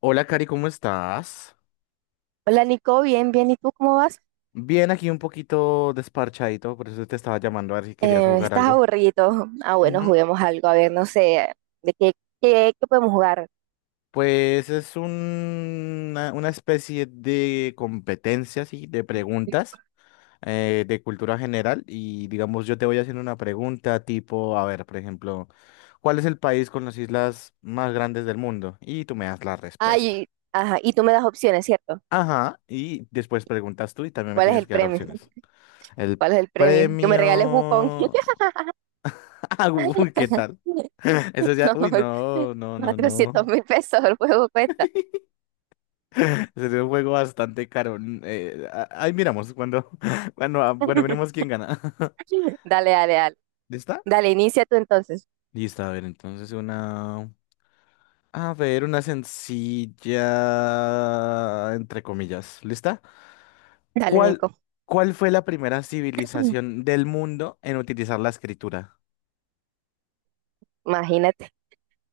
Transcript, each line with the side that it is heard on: left: Hola, Cari, ¿cómo estás?
right: Hola Nico, bien, bien. ¿Y tú cómo vas?
left: Bien, aquí un poquito desparchadito, por eso te estaba llamando a ver si querías jugar
right: ¿Estás
left: algo.
right: aburrido? Ah, bueno,
left: Ujú.
right: juguemos algo. A ver, no sé, ¿de qué, qué podemos jugar?
left: Pues es un- una especie de competencia, sí, de preguntas de cultura general y digamos yo te voy haciendo una pregunta tipo, a ver, por ejemplo, ¿cuál es el país con las islas más grandes del mundo? Y tú me das la respuesta.
right: Ay, ajá. Y tú me das opciones, ¿cierto?
left: Ajá, y después preguntas tú y también me
right: ¿Cuál es
left: tienes
right: el
left: que dar
right: premio?
left: opciones. El
right: ¿Cuál es el premio? Que me regales Wukong.
left: premio. Ah, uy, ¿qué tal? Eso ya, uy, no, no, no,
right: 400
left: no.
right: mil pesos el juego cuesta.
left: Ese es un juego bastante caro. Ahí miramos cuando, cuando veremos quién gana.
right: Dale.
left: ¿Lista?
right: Dale, inicia tú entonces.
left: Lista, a ver, entonces una, a ver, una sencilla, entre comillas, ¿lista?
right: Dale,
left: ¿Cuál,
right: Nico.
left: cuál fue la primera civilización del mundo en utilizar la escritura?
right: Imagínate.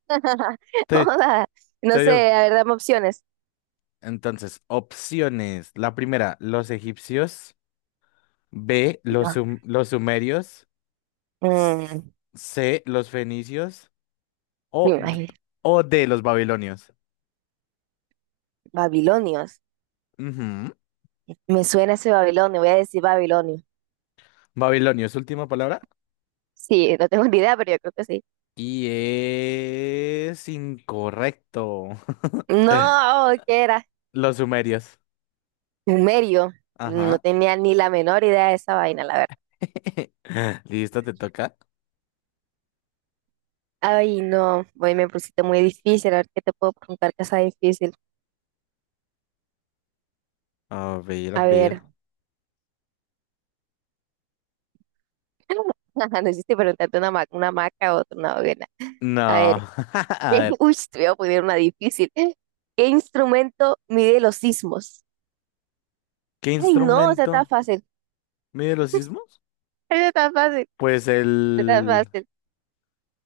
left: Te,
right: Joda. No
left: te digo.
right: sé, a ver, dame opciones.
left: Entonces, opciones. La primera, los egipcios. B,
right: No.
left: los sumerios. S-
right: Mm,
left: C, los fenicios o,
right: Me
left: d-
right: imagino.
left: o D, los babilonios.
right: Babilonios.
left: Ujú.
right: Me suena ese Babilonio, voy a decir Babilonio.
left: Babilonios, última palabra.
right: Sí, no tengo ni idea, pero yo creo que sí.
left: Y es incorrecto.
right: No, ¿qué era?
left: Los sumerios.
right: Sumerio. No
left: Ajá.
right: tenía ni la menor idea de esa vaina, la verdad.
left: Listo, te toca.
right: Ay, no, hoy me pusiste muy difícil. A ver qué te puedo preguntar que sea difícil.
left: A ver, a
right: A
left: ver.
right: ver. No hiciste preguntarte una maca o otra, una hoguera. A
left: No.
right: ver.
left: A ver,
right: Uy, te voy a poner una difícil. ¿Qué instrumento mide los sismos?
left: ¿qué
right: Ay, no, esa está
left: instrumento
right: fácil.
left: mide los sismos?
right: Esa está fácil.
left: Pues
right: Esa está
left: el...
right: fácil.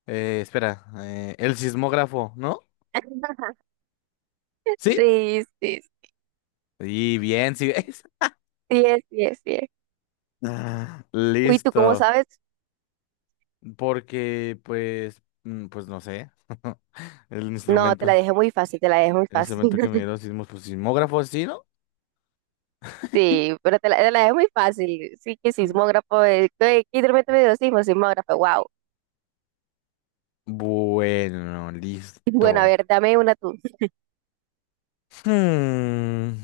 left: espera, el sismógrafo, ¿no? ¿Sí?
right: Sí, sí,
left: Y bien, sí ves.
right: 10, 10, 10. Uy, ¿tú cómo
left: Listo.
right: sabes?
left: Porque, pues, pues no sé. El
right: No, te la
left: instrumento.
right: dejé muy fácil, te la dejé muy
left: El
right: fácil.
left: instrumento que me dieron sismos, pues sismógrafo, ¿sí, no?
right: Sí, pero te la dejé muy fácil. Sí, que sismógrafo, que de repente me dio sismo, sismógrafo, wow.
left: Bueno,
right: Bueno, a
left: listo.
right: ver, dame una tú.
left: Hmm,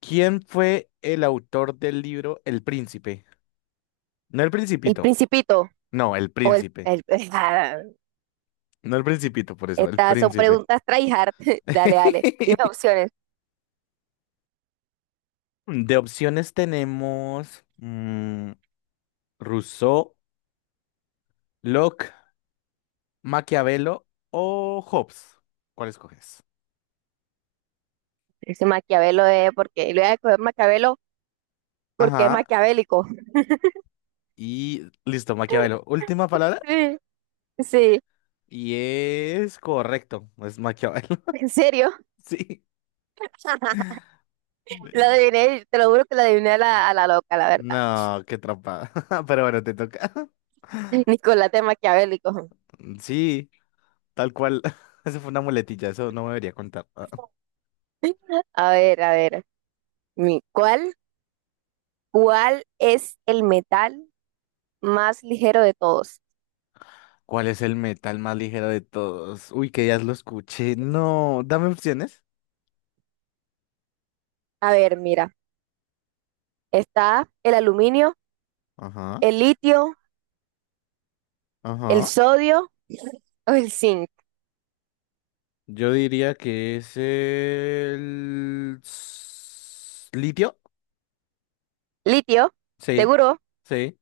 left: ¿Quién fue el autor del libro El Príncipe? No el
right: ¿El
left: Principito.
right: Principito
left: No, el
right: o
left: Príncipe.
right: ah,
left: No el Principito, por eso, el
right: estas son
left: Príncipe.
right: preguntas tryhard. Dale, dime opciones.
left: De opciones tenemos Rousseau, Locke, Maquiavelo o Hobbes. ¿Cuál escoges?
right: Ese Maquiavelo es porque... Le voy a coger Maquiavelo porque es
left: Ajá.
right: maquiavélico.
left: Y listo, Maquiavelo. Última palabra.
right: Sí, sí,
left: Y es correcto. Es Maquiavelo.
right: en serio.
left: Sí.
right: La
left: Del-
right: adiviné, te lo juro que la adiviné a la loca, la verdad.
left: No, qué trampa. Pero bueno, te toca.
right: Nicolás de Maquiavélico.
left: Sí, tal cual. Eso fue una muletilla, eso no me debería contar.
right: A ver. mi- ¿Cuál, cuál es el metal más ligero de todos?
left: ¿Cuál es el metal más ligero de todos? Uy, que ya lo escuché. No, dame opciones.
right: A ver, mira. Está el aluminio,
left: Ajá,
right: el litio, el
left: ajá.
right: sodio o el zinc.
left: Yo diría que es litio.
right: Litio,
left: Sí,
right: seguro.
left: sí,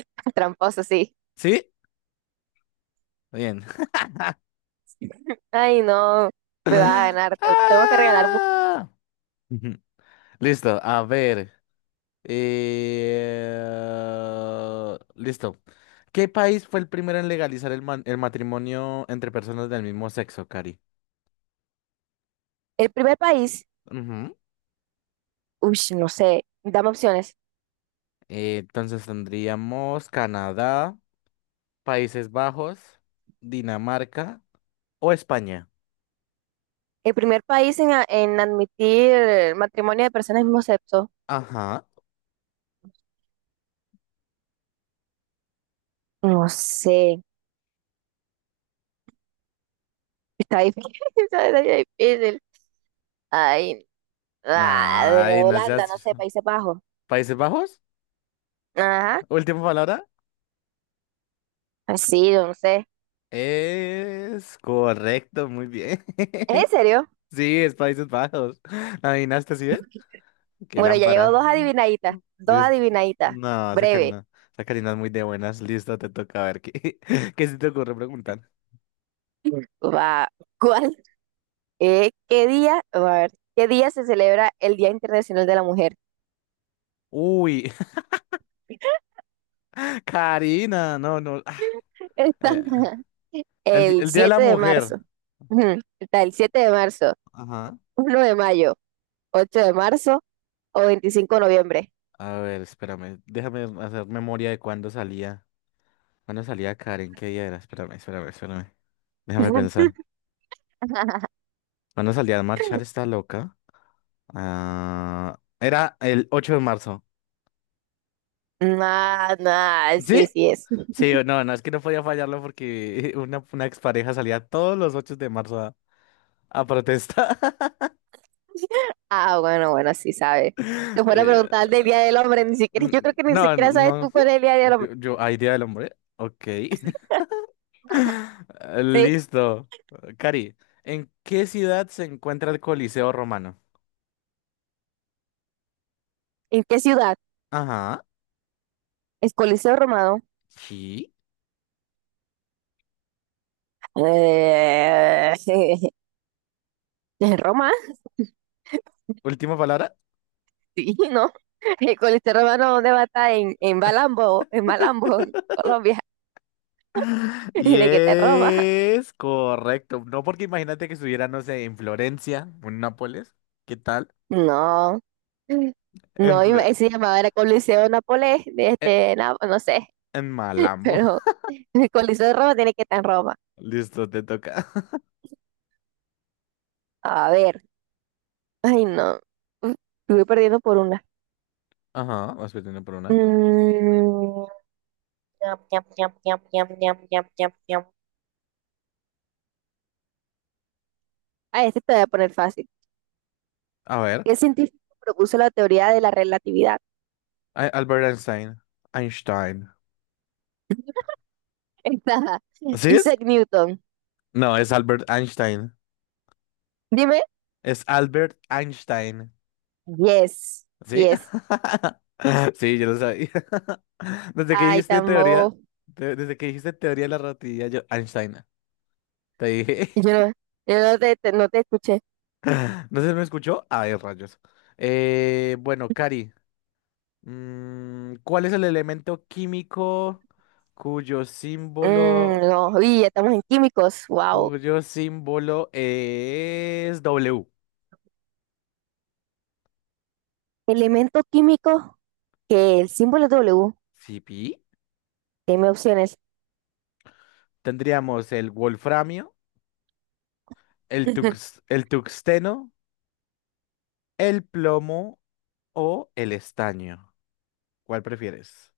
right: Tramposo, sí.
left: sí. Bien.
right: Ay, no. Me va a ganar. Tengo que regalar.
left: Ah. Ujú. Listo, a ver. Listo. ¿Qué país fue el primero en legalizar el matrimonio entre personas del mismo sexo, Cari?
right: El primer país.
left: Ujú.
right: Uy, no sé. Dame opciones.
left: Entonces tendríamos Canadá, Países Bajos, Dinamarca o España.
right: El primer país en, en admitir matrimonio de personas del mismo sexo.
left: Ajá.
right: No sé. Está difícil. Está difícil. Ay, Ah, de
left: Ay, no
right: Holanda, no
left: seas...
right: sé, Países Bajos.
left: ¿Países Bajos?
right: Ajá,
left: Última palabra.
right: sí, yo no sé.
left: Es correcto, muy bien.
right: ¿Es en serio?
left: Sí, es Países Bajos. ¿Adivinaste así, eh? Qué
right: Bueno, ya llevo
left: lámpara.
right: dos
left: Listo.
right: adivinaditas,
left: No,
right: breve.
left: Esa Karina es muy de buenas. Listo, te toca a ver qué, qué se te ocurre preguntar.
right: Va, ¿cuál? ¿Qué día? A ver, ¿qué día se celebra el Día Internacional de la Mujer?
left: Uy, Karina, no, no.
right: Está
left: Eh,
right: el
left: el Día de la
right: 7 de
left: Mujer.
right: marzo. Ujú, está el 7 de marzo,
left: Ajá.
right: 1 de mayo, 8 de marzo o 25 de noviembre.
left: A ver, espérame. Déjame hacer memoria de cuándo salía. ¿Cuándo salía Karen? ¿Qué día era? Espérame, espérame, espérame. Déjame pensar. ¿Cuándo salía a marchar esta loca? Ah, era el 8 de marzo.
right: Nah, nah,
left: ¿Sí?
right: sí, sí es.
left: Sí, o no, no, es que no podía fallarlo porque una expareja salía todos los 8 de marzo a protestar.
right: Ah, bueno, bueno, sí sabes. Te fuera a
left: Eh,
right: preguntar del Día del Hombre, ni siquiera, yo creo que ni
left: no, no,
right: siquiera sabes
left: no.
right: tú cuál es el Día del Hombre.
left: Idea del hombre. Ok.
right: Sí.
left: Listo. Cari, ¿en qué ciudad se encuentra el Coliseo Romano?
right: ¿En qué ciudad?
left: Ajá.
right: ¿Es Coliseo Romano?
left: Sí.
right: Eh, ¿En Roma?
left: Última palabra.
right: Sí, ¿no? ¿El Coliseo Romano dónde va a estar? En Malambo, en Malambo, en Colombia.
left: Y
right: ¿De qué te Roma?
left: es correcto. No, porque imagínate que estuviera, no sé, en Florencia o en Nápoles. ¿Qué tal?
right: No.
left: En
right: No,
left: Florencia.
right: se llamaba era Coliseo Nápoles, no sé,
left: En Malambo.
right: pero el Coliseo de Roma tiene que estar en Roma.
left: Listo, te toca.
right: A ver. Ay, no. Uf, estuve perdiendo por una.
left: Ajá, vas perdiendo por una.
right: Mm, ñam, ñam, ñam, ñam, ñam, ñam. Ah, este te voy a poner fácil.
left: A ver.
right: ¿Qué científico propuso la teoría de la relatividad?
left: Ay, Albert Einstein. Einstein.
right: Está
left: ¿Sí es?
right: Isaac Newton.
left: No, es Albert Einstein.
right: Dime.
left: Es Albert Einstein.
right: Yes. Sí
left: ¿Sí?
right: es.
left: Sí, yo lo sabía. Desde que
right: Ay,
left: dijiste
right: tan
left: teoría, desde que dijiste teoría de la relatividad, yo, Einstein, te dije.
right: Yo no, yo no no te escuché.
left: No sé si me escuchó. Ay, rayos. Bueno, Cari, ¿cuál es el elemento químico cuyo símbolo
right: Mm, no. Uy, ya estamos en químicos. Wow.
left: cuyo símbolo es W?
right: Elemento químico que el símbolo es W.
left: Sí, pi.
right: Dime opciones.
left: Tendríamos el wolframio, el tuxteno, el plomo o el estaño. ¿Cuál prefieres?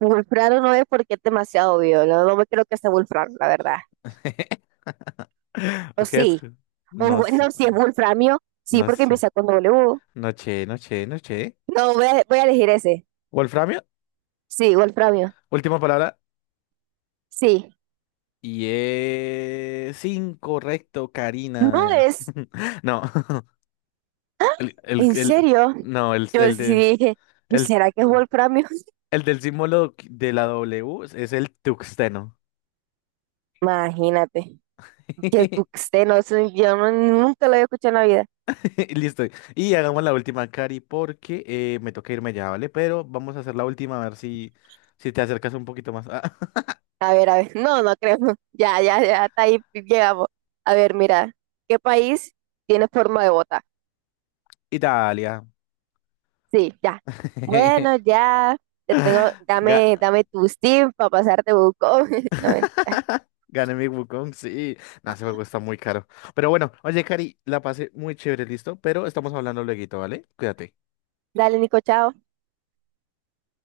right: Wolfrano no es porque es demasiado obvio. No, no me creo que sea Wolfrano, la verdad. O
left: Porque es...
right: sí, o
left: No sé,
right: bueno, si es Wolframio, sí,
left: no
right: porque
left: sé.
right: empieza con W.
left: Noche, noche, noche.
right: No, voy a elegir ese.
left: Wolframio,
right: Sí, Wolframio.
left: última palabra.
right: Sí.
left: Y es incorrecto,
right: No
left: Karina.
right: es,
left: No,
right: en
left: el-
right: serio.
left: no,
right: Yo
left: el
right: sí
left: de,
right: dije, "Yo,
left: el
right: ¿será que es Wolframio?
left: El del símbolo de la W es el tuxteno.
right: Imagínate, que tú usted no, sé, yo no- nunca lo había escuchado en la vida.
left: Listo. Y hagamos la última, Cari, porque me toca irme ya, ¿vale? Pero vamos a hacer la última, a ver si, si te acercas un poquito más. Ah,
right: A ver, no, no creo. Ya, ya, ya, hasta ahí llegamos. A ver, mira, ¿qué país tiene forma de bota?
left: Italia.
right: Sí, ya. Bueno, ya, te tengo,
left: Ga-
right: dame tu Steam para pasarte buco. No, mentira.
left: gané mi Wukong, sí. No, ese juego está muy caro. Pero bueno, oye, Cari, la pasé muy chévere, listo. Pero estamos hablando lueguito, ¿vale? Cuídate.
right: Dale, Nico, chao.